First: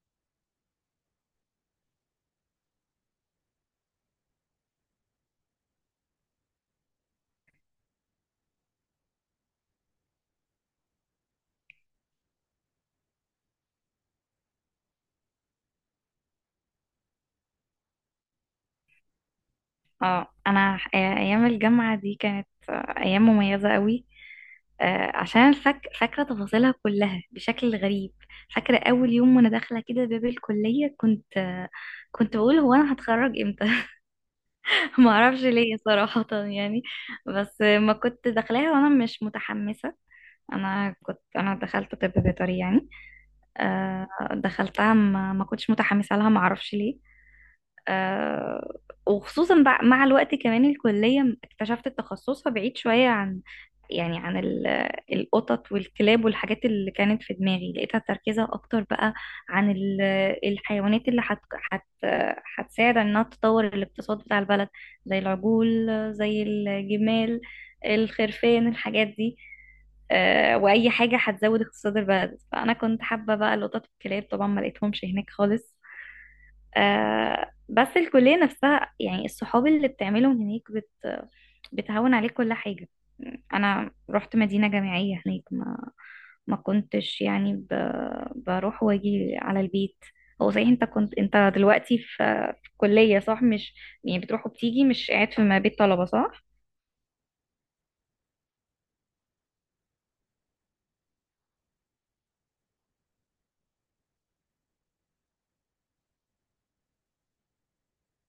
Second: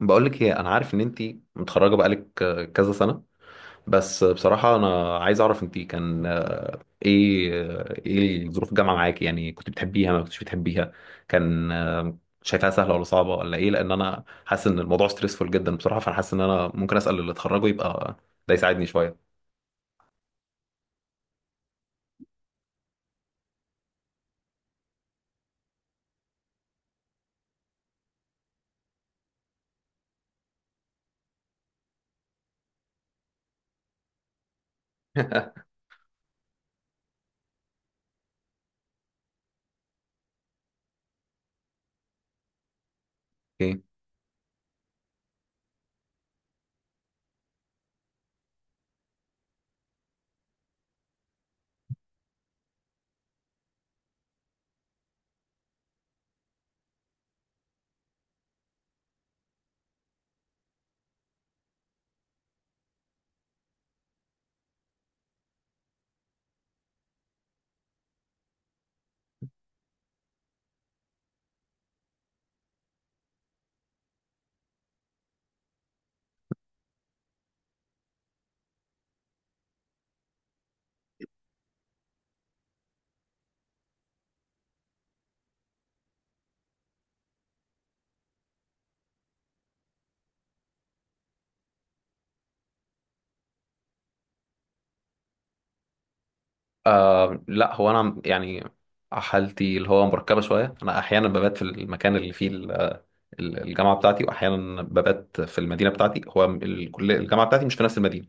بقولك ايه، انا عارف ان انتي متخرجه بقالك كذا سنه. بس بصراحه انا عايز اعرف انتي كان ايه ايه ظروف الجامعه معاكي؟ يعني كنت بتحبيها ما كنتش بتحبيها، كان شايفاها سهله ولا صعبه ولا ايه؟ لان انا حاسس ان الموضوع ستريسفول جدا بصراحه، فانا حاسس ان انا ممكن اسال اللي اتخرجوا يبقى ده يساعدني شويه. ايام الجامعه دي كانت ايام مميزه قوي. عشان أنا فاكره تفاصيلها كلها بشكل غريب. فاكره اول يوم وانا داخله كده باب الكليه، كنت كنت بقول هو انا هتخرج امتى؟ ما اعرفش ليه صراحه يعني. بس ما كنت داخلاها وانا مش متحمسه. انا دخلت طب بيطري يعني. اوكي. آه، دخلتها ما كنتش متحمسه لها، ما اعرفش ليه. آه، وخصوصا مع الوقت كمان الكلية اكتشفت تخصصها بعيد شوية عن، يعني عن القطط والكلاب والحاجات اللي كانت في دماغي، لقيتها تركيزها أكتر بقى عن الحيوانات اللي هت هت هتساعد إنها تطور الاقتصاد بتاع البلد، زي العجول، زي الجمال، الخرفان، الحاجات دي. وأي حاجة هتزود اقتصاد البلد، فأنا كنت حابة بقى القطط والكلاب، طبعا ما لقيتهمش هناك خالص. آه بس الكلية نفسها يعني الصحاب اللي بتعملهم هناك بتهون عليك كل حاجة. أنا رحت مدينة جامعية هناك، ما كنتش بروح واجي على البيت. هو صحيح انت كنت، انت دلوقتي في في الكلية صح، مش يعني بتروح وبتيجي، مش قاعد في ما بيت طلبة صح؟ آه لا، هو انا يعني حالتي اللي هو مركبه شويه، انا احيانا ببات في المكان اللي فيه الجامعه بتاعتي واحيانا ببات في المدينه بتاعتي. هو الكليه الجامعه بتاعتي مش في نفس المدينه،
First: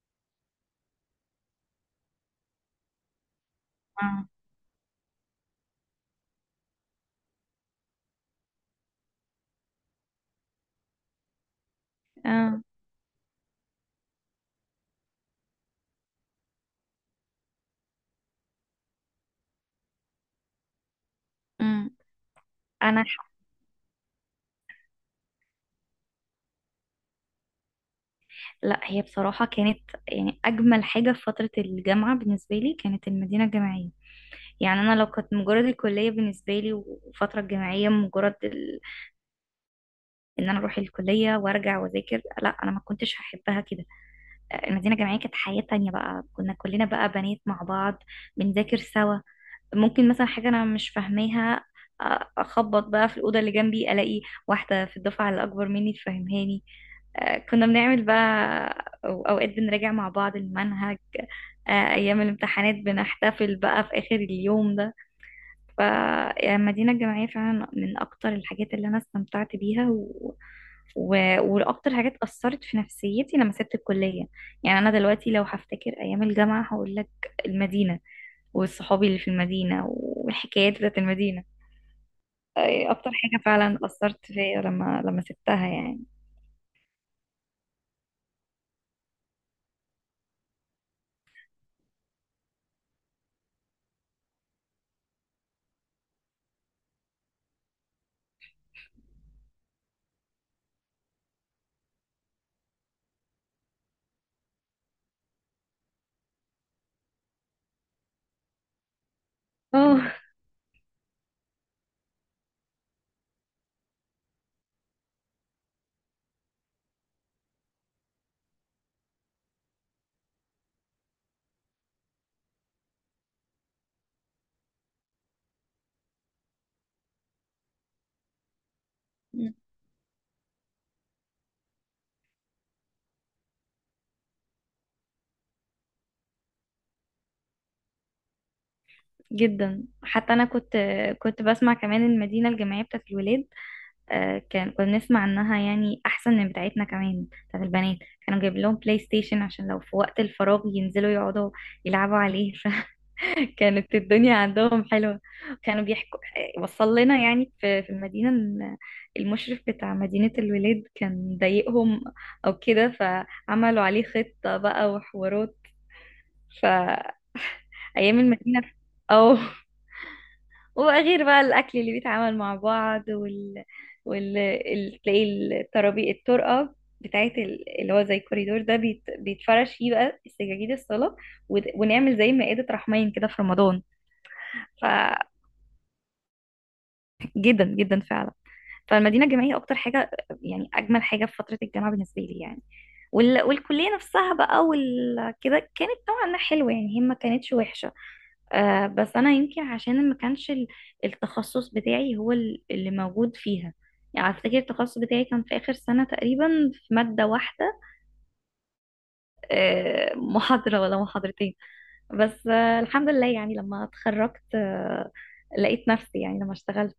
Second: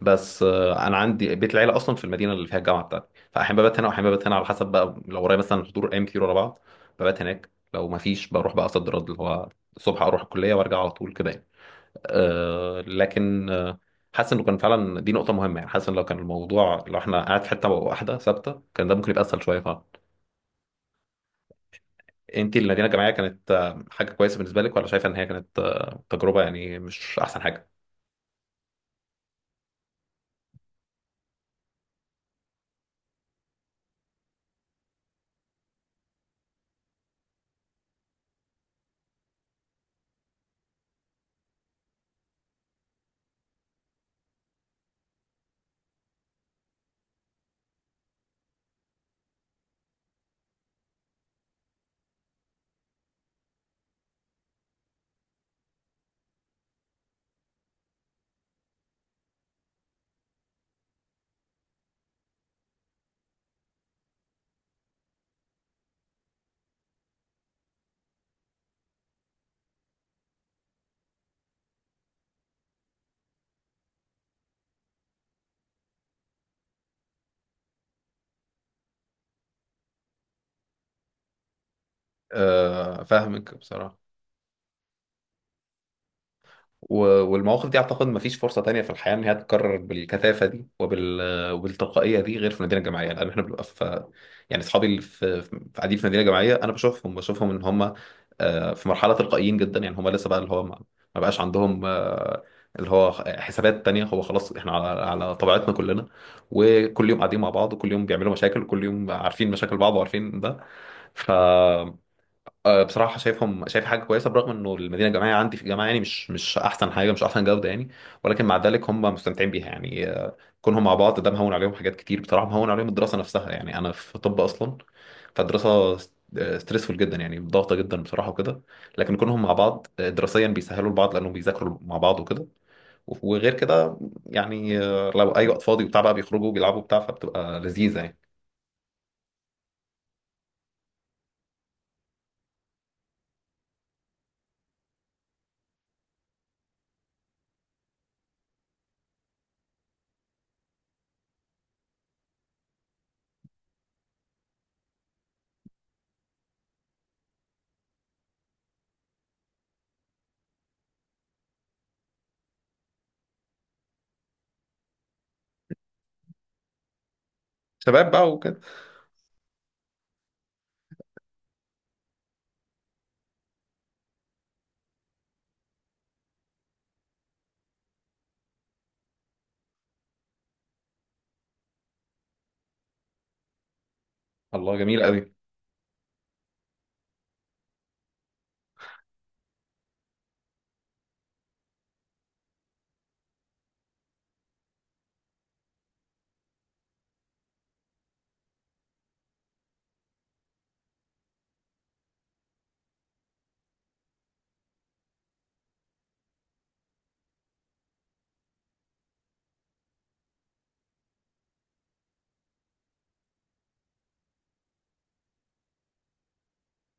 بس انا عندي بيت العيله اصلا في المدينه اللي فيها الجامعه بتاعتي، فاحيانا ببات هنا واحيانا ببات اه. هنا على حسب بقى. لو ورايا مثلا حضور ايام كتير ورا بعض ببات هناك، لو ما فيش بروح بقى صد رد اللي هو الصبح اروح الكليه وارجع على طول كده يعني. اه. أه لكن حاسس انه كان فعلا دي نقطه مهمه، يعني حاسس ان لو كان الموضوع لو احنا قاعد في حته واحده ثابته كان ده ممكن يبقى اسهل شويه. امم. انت المدينه انا الجامعيه ح- كانت حاجه كويسه بالنسبه لك ولا شايفه ان هي كانت تجربه يعني مش احسن حاجه؟ لا، هي بصراحة كانت، يعني اجمل حاجة في فترة الجامعة بالنسبة لي كانت المدينة الجامعية. يعني انا لو كنت مجرد الكليه بالنسبه لي، والفتره الجامعيه ان انا اروح الكليه وارجع واذاكر، لا انا ما كنتش هحبها كده. المدينه الجامعيه كانت حياه تانية، بقى كنا كلنا بقى بنات مع بعض بنذاكر سوا. ممكن مثلا حاجه انا مش فاهماها، اخبط بقى في الاوضه اللي جنبي، الاقي واحده في الدفعه اللي اكبر مني تفهمهاني. كنا بنعمل بقى، اوقات بنراجع مع بعض المنهج. ايام الامتحانات بنحتفل بقى في اخر اليوم ده. فالمدينة الجامعية فعلا من أكتر الحاجات اللي أنا استمتعت بيها، وأكتر حاجات أثرت في نفسيتي لما سبت الكلية. يعني أنا دلوقتي لو هفتكر أيام الجامعة هقول لك المدينة، والصحابي اللي في المدينة، والحكايات بتاعت المدينة. أي أكتر حاجة فاهمك فعلا بصراحه. أثرت فيا لما سبتها يعني. والمواقف دي اعتقد ما فيش فرصه تانية في الحياه ان هي تتكرر بالكثافه دي وبالتلقائيه دي غير في المدينه الجامعيه، لان احنا بنبقى في، يعني اصحابي اللي في في قاعدين في المدينه الجامعيه انا بشوفهم بشوفهم ان هم في مرحله تلقائيين جدا، يعني هم لسه بقى اللي هو ما ما بقاش عندهم اللي هو حسابات تانية، هو خلاص احنا على طبيعتنا كلنا، وكل يوم قاعدين مع بعض وكل يوم بيعملوا مشاكل وكل يوم عارفين مشاكل بعض أوه وعارفين ده. ف بصراحة شايفهم، شايف حاجة كويسة برغم انه المدينة الجامعية عندي في الجامعة يعني مش مش احسن حاجة، مش احسن جودة يعني. ولكن مع ذلك هم مستمتعين بيها، يعني كونهم مع بعض ده مهون عليهم حاجات كتير بصراحة، مهون عليهم الدراسة نفسها، يعني انا في طب اصلا فالدراسة ستريسفول جدا، يعني ضغطة جدا بصراحة وكده. لكن كونهم مع بعض دراسيا بيسهلوا لبعض لانهم بيذاكروا مع بعض وكده. وغير كده يعني لو اي وقت فاضي وبتاع بقى بيخرجوا بيلعبوا بتاع، فبتبقى لذيذة يعني، جدا. حتى أنا كنت بسمع كمان المدينة الجامعية بتاعت الولاد، آه، كان كنا نسمع انها يعني احسن من بتاعتنا كمان بتاعت البنات. كانوا جايب لهم بلاي ستيشن عشان لو في وقت الفراغ ينزلوا يقعدوا يلعبوا عليه فكانت الدنيا عندهم حلوة. كانوا بيحكوا، وصل لنا يعني في المدينة إن المشرف بتاع مدينة الولاد كان ضايقهم او كده، فعملوا عليه خطة بقى وحوارات. فايام شباب بقى وكده. المدينة، او، وغير بقى الأكل اللي بيتعامل مع بعض، تلاقي الترابي، الطرقة بتاعت اللي هو زي الكوريدور ده، بيتفرش فيه بقى سجاجيد الصلاة، ونعمل زي مائدة رحمين كده في رمضان. الله ف... جميل قوي. جدا جدا فعلا. فالمدينة الجامعية أكتر حاجة، يعني أجمل حاجة في فترة الجامعة بالنسبة لي يعني. والكلية نفسها بقى كده كانت نوعا ما حلوة يعني، هي ما كانتش وحشة. آه بس أنا يمكن عشان ما كانش التخصص بتاعي هو اللي موجود فيها. يعني أفتكر التخصص بتاعي كان في آخر سنة تقريبا في مادة واحدة، آه محاضرة ولا محاضرتين. بس آه الحمد لله، يعني لما اتخرجت آه لقيت نفسي يعني لما اشتغلت.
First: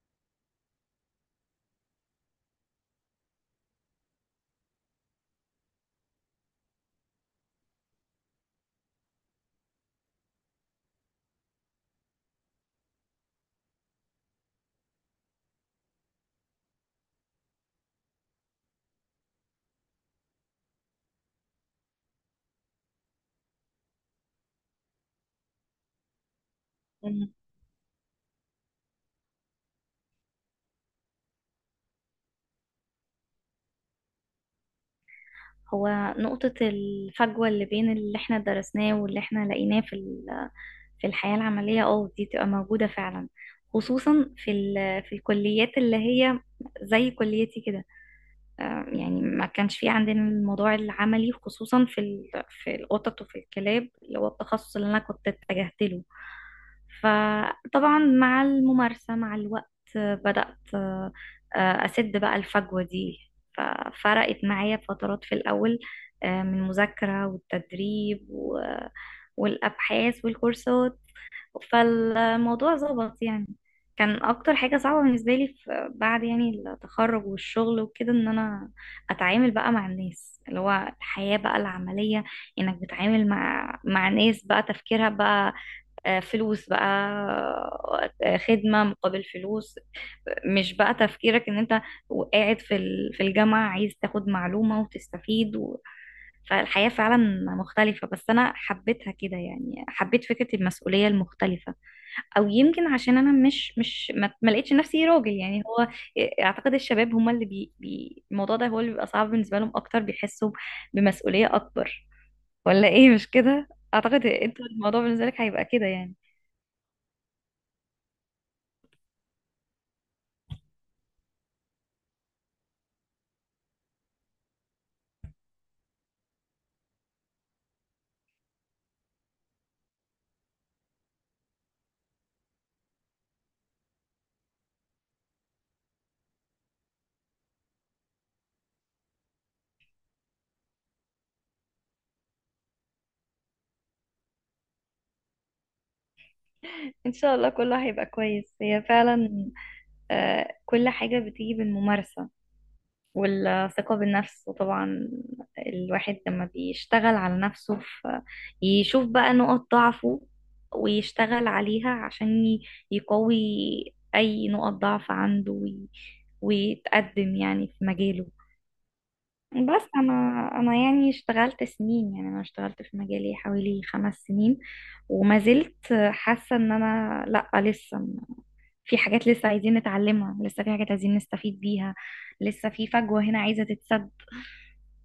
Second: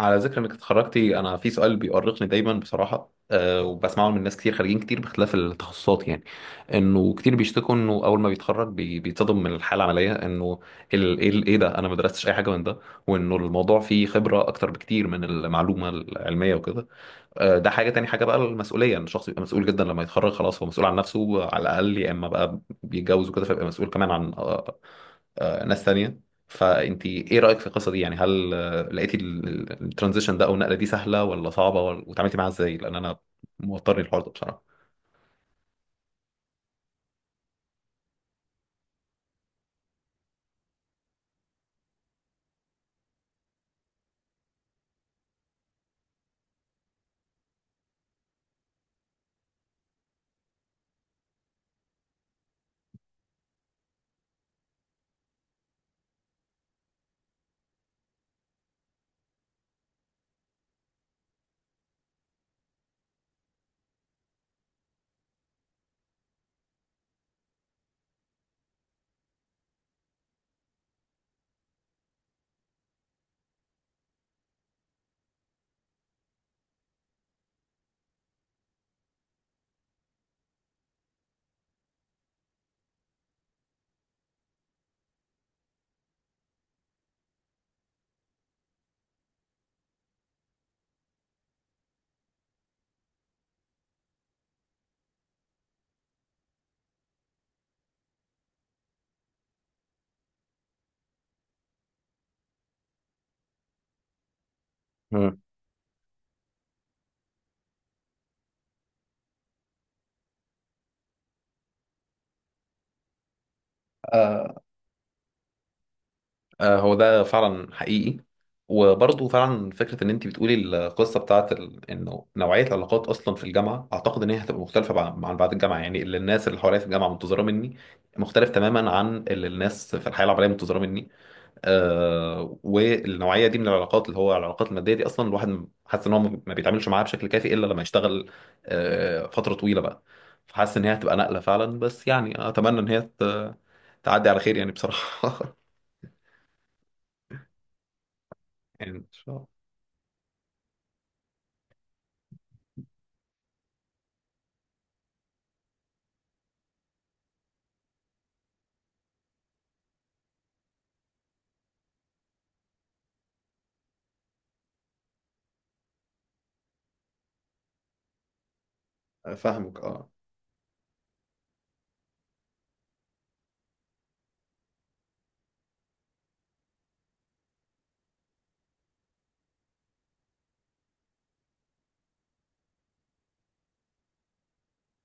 على ذكر انك اتخرجتي، انا في سؤال بيؤرقني دايما بصراحه، أه، وبسمعه من ناس كتير خارجين كتير باختلاف التخصصات، يعني انه كتير بيشتكوا انه اول ما بيتخرج بيتصدم من الحاله العمليه، انه ايه ده، انا ما درستش اي حاجه من ده، وانه الموضوع فيه خبره اكتر بكتير من المعلومه العلميه وكده. أه ده حاجه، تاني حاجه بقى المسؤوليه، ان الشخص يبقى مسؤول جدا لما يتخرج خلاص، هو مسؤول عن نفسه على الاقل، يا اما بقى بيتجوز وكده فيبقى مسؤول كمان عن ناس تانية. فانت ايه رأيك في القصة دي؟ يعني هل لقيتي الترانزيشن ده او النقلة دي سهلة ولا صعبة وتعاملتي معاها ازاي؟ لان انا موترني الحوار ده بصراحة. هو نقطة الفجوة اللي بين اللي احنا درسناه واللي احنا لقيناه في في الحياة العملية، اه دي تبقى موجودة فعلا، خصوصا في في الكليات اللي هي زي كليتي كده. يعني ما كانش في عندنا الموضوع العملي، خصوصا في في القطط وفي الكلاب اللي هو التخصص اللي انا كنت اتجهت له. فطبعا مع الممارسة مع الوقت آه، بدأت آه، آه، أسد بقى الفجوة دي. ففرقت معايا فترات في الأول، من مذاكرة والتدريب والأبحاث والكورسات، فالموضوع ظبط يعني. كان اكتر حاجة صعبة بالنسبة لي في بعد يعني التخرج والشغل وكده ان انا اتعامل بقى مع الناس، اللي هو الحياة بقى العملية. انك بتتعامل مع ناس بقى تفكيرها بقى فلوس بقى، خدمة مقابل فلوس، مش بقى تفكيرك ان انت قاعد في في الجامعة عايز تاخد معلومة وتستفيد فالحياة فعلا مختلفة، بس انا حبيتها كده يعني، حبيت فكرة المسؤولية المختلفة. او يمكن عشان انا مش مش ما ما لقيتش نفسي راجل مم. يعني، هو اعتقد الشباب هم اللي بي, بي الموضوع ده هو اللي بيبقى صعب بالنسبه لهم اكتر، بيحسوا بمسؤوليه اكبر، ولا ايه مش كده؟ اعتقد آه، انت الموضوع بالنسبه لك هيبقى كده يعني. هو ده فعلا حقيقي، وبرضه فعلا فكرة إن أنت بتقولي القصة بتاعت ال... إنه نوعية العلاقات أصلا في الجامعة أعتقد إن هي هتبقى مختلفة عن بعد الجامعة، يعني اللي الناس اللي حواليا في الجامعة منتظرة مني مختلف تماما عن اللي الناس في الحياة العملية منتظرة مني. آه والنوعيه دي من العلاقات اللي هو العلاقات الماديه دي اصلا الواحد حاسس ان هو ما بيتعاملش معاها بشكل كافي الا لما يشتغل فتره طويله بقى، فحاسس ان هي هتبقى نقله فعلا، بس يعني اتمنى ان هي تعدي على خير يعني بصراحه. ان شاء الله كله هيبقى كويس، هي يعني إن شاء فعلا. آه كل حاجه بتيجي بالممارسه والثقة بالنفس، وطبعا الواحد لما بيشتغل على نفسه في، يشوف بقى نقط ضعفه ويشتغل عليها عشان يقوي أي نقط ضعف عنده، ويتقدم يعني في مجاله. الله. فاهمك بس اه. أنا يعني اشتغلت سنين، يعني أنا اشتغلت في مجالي حوالي 5 سنين، وما زلت حاسة إن أنا لأ، لسه في حاجات لسه عايزين نتعلمها، لسه في حاجات عايزين نستفيد بيها، لسه في فجوة هنا عايزة تتسد.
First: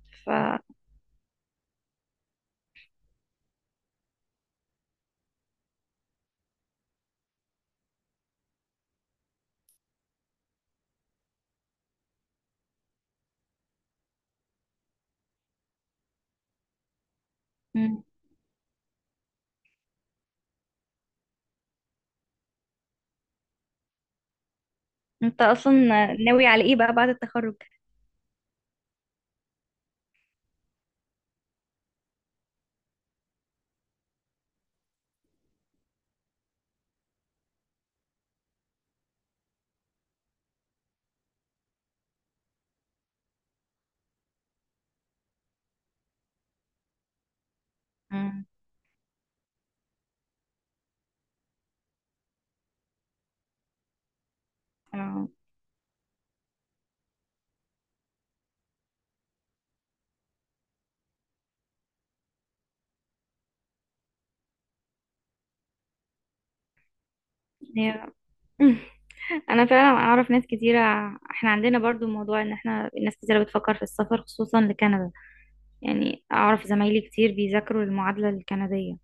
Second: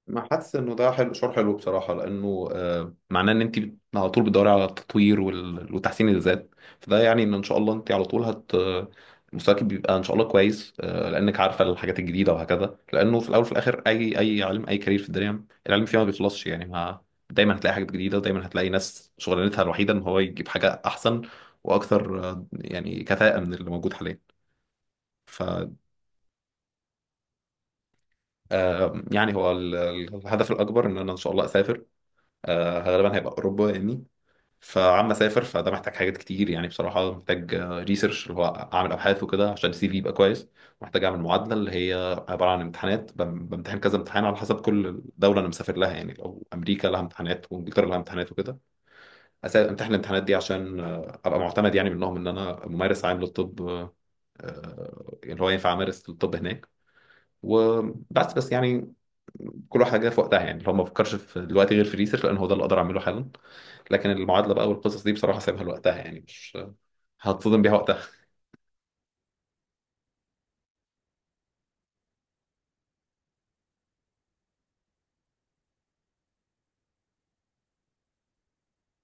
ما ف حاسس انه ده حلو، شعور حلو بصراحه، لانه معناه ان انت على طول بتدوري على التطوير وتحسين الذات. فده يعني ان ان شاء الله انت على طول مستواك بيبقى ان شاء الله كويس لانك عارفه الحاجات الجديده وهكذا، لانه في الاول وفي الاخر اي علم اي كارير في الدنيا العلم فيها ما بيخلصش يعني، ما دايما هتلاقي حاجات مم. جديده ودايما هتلاقي ناس شغلانتها الوحيده ان هو يجيب حاجه احسن واكثر يعني كفاءه من اللي موجود حاليا. ف انت اصلا ناوي على ايه بقى بعد التخرج؟ يعني هو الهدف الاكبر ان انا ان شاء الله اسافر، غالبا هيبقى اوروبا يعني. فعم اسافر، فده محتاج حاجات كتير يعني بصراحه، محتاج ريسيرش اللي هو اعمل ابحاث وكده عشان السي في يبقى كويس. محتاج اعمل معادله اللي هي عباره عن امتحانات، بمتحن كذا امتحان على حسب كل دوله انا مسافر لها، يعني لو امريكا لها امتحانات وانجلترا لها امتحانات مم. وكده. امتحن الامتحانات دي عشان ابقى معتمد يعني منهم ان انا ممارس عام للطب، انا اللي هو ينفع امارس الطب هناك. وبس بس يعني، كل حاجه في وقتها، يعني لو ما بفكرش في دلوقتي غير في ريسيرش لان هو ده اللي اقدر اعمله حالا، لكن المعادله بقى والقصص دي بصراحه سايبها لوقتها يعني، مش هتصدم بيها وقتها. هي انا فعلا اعرف ناس كتيره، احنا عندنا برضو موضوع ان احنا ناس كتيره بتفكر في السفر خصوصا لكندا. يعني اعرف زمايلي كتير بيذاكروا المعادله الكنديه.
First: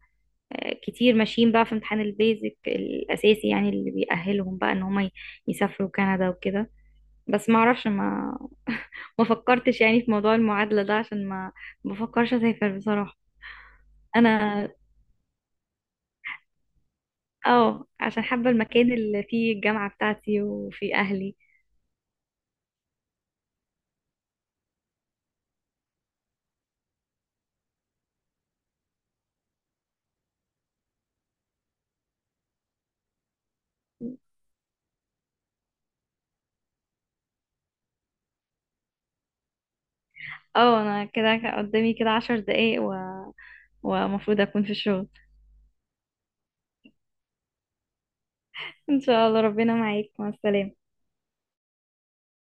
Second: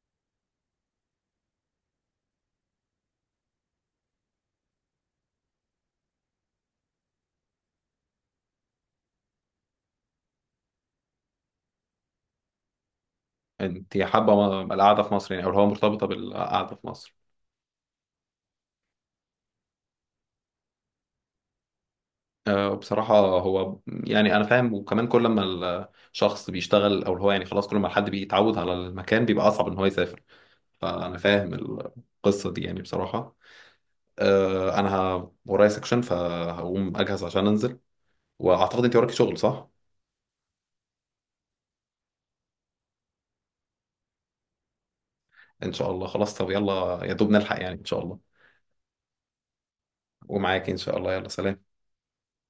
كتير ماشيين بقى في امتحان البيزك الاساسي، يعني اللي بيأهلهم بقى ان هم يسافروا كندا وكده. بس ما اعرفش، ما ما فكرتش يعني في موضوع المعادله ده عشان ما بفكرش اسافر بصراحه. انت حابه انا القعده في مصر يعني او اللي هو مرتبطه بالقعده في مصر؟ اه عشان حابة المكان اللي فيه الجامعة بتاعتي وفيه أهلي. بصراحه هو يعني انا فاهم، وكمان كل ما الشخص بيشتغل او اللي هو يعني خلاص كل ما الحد بيتعود على المكان بيبقى اصعب ان هو يسافر، فانا فاهم القصه دي يعني بصراحه. انا ورايا سكشن فهقوم اجهز عشان انزل، واعتقد انت وراكي شغل، صح؟ اه أنا كده قدامي كده 10 دقايق ومفروض أكون في الشغل. ان شاء الله خلاص، طب يلا يا دوب نلحق يعني ان شاء الله. إن شاء الله، ربنا معاك، مع ومعاكي ان السلامة. شاء الله، يلا سلام.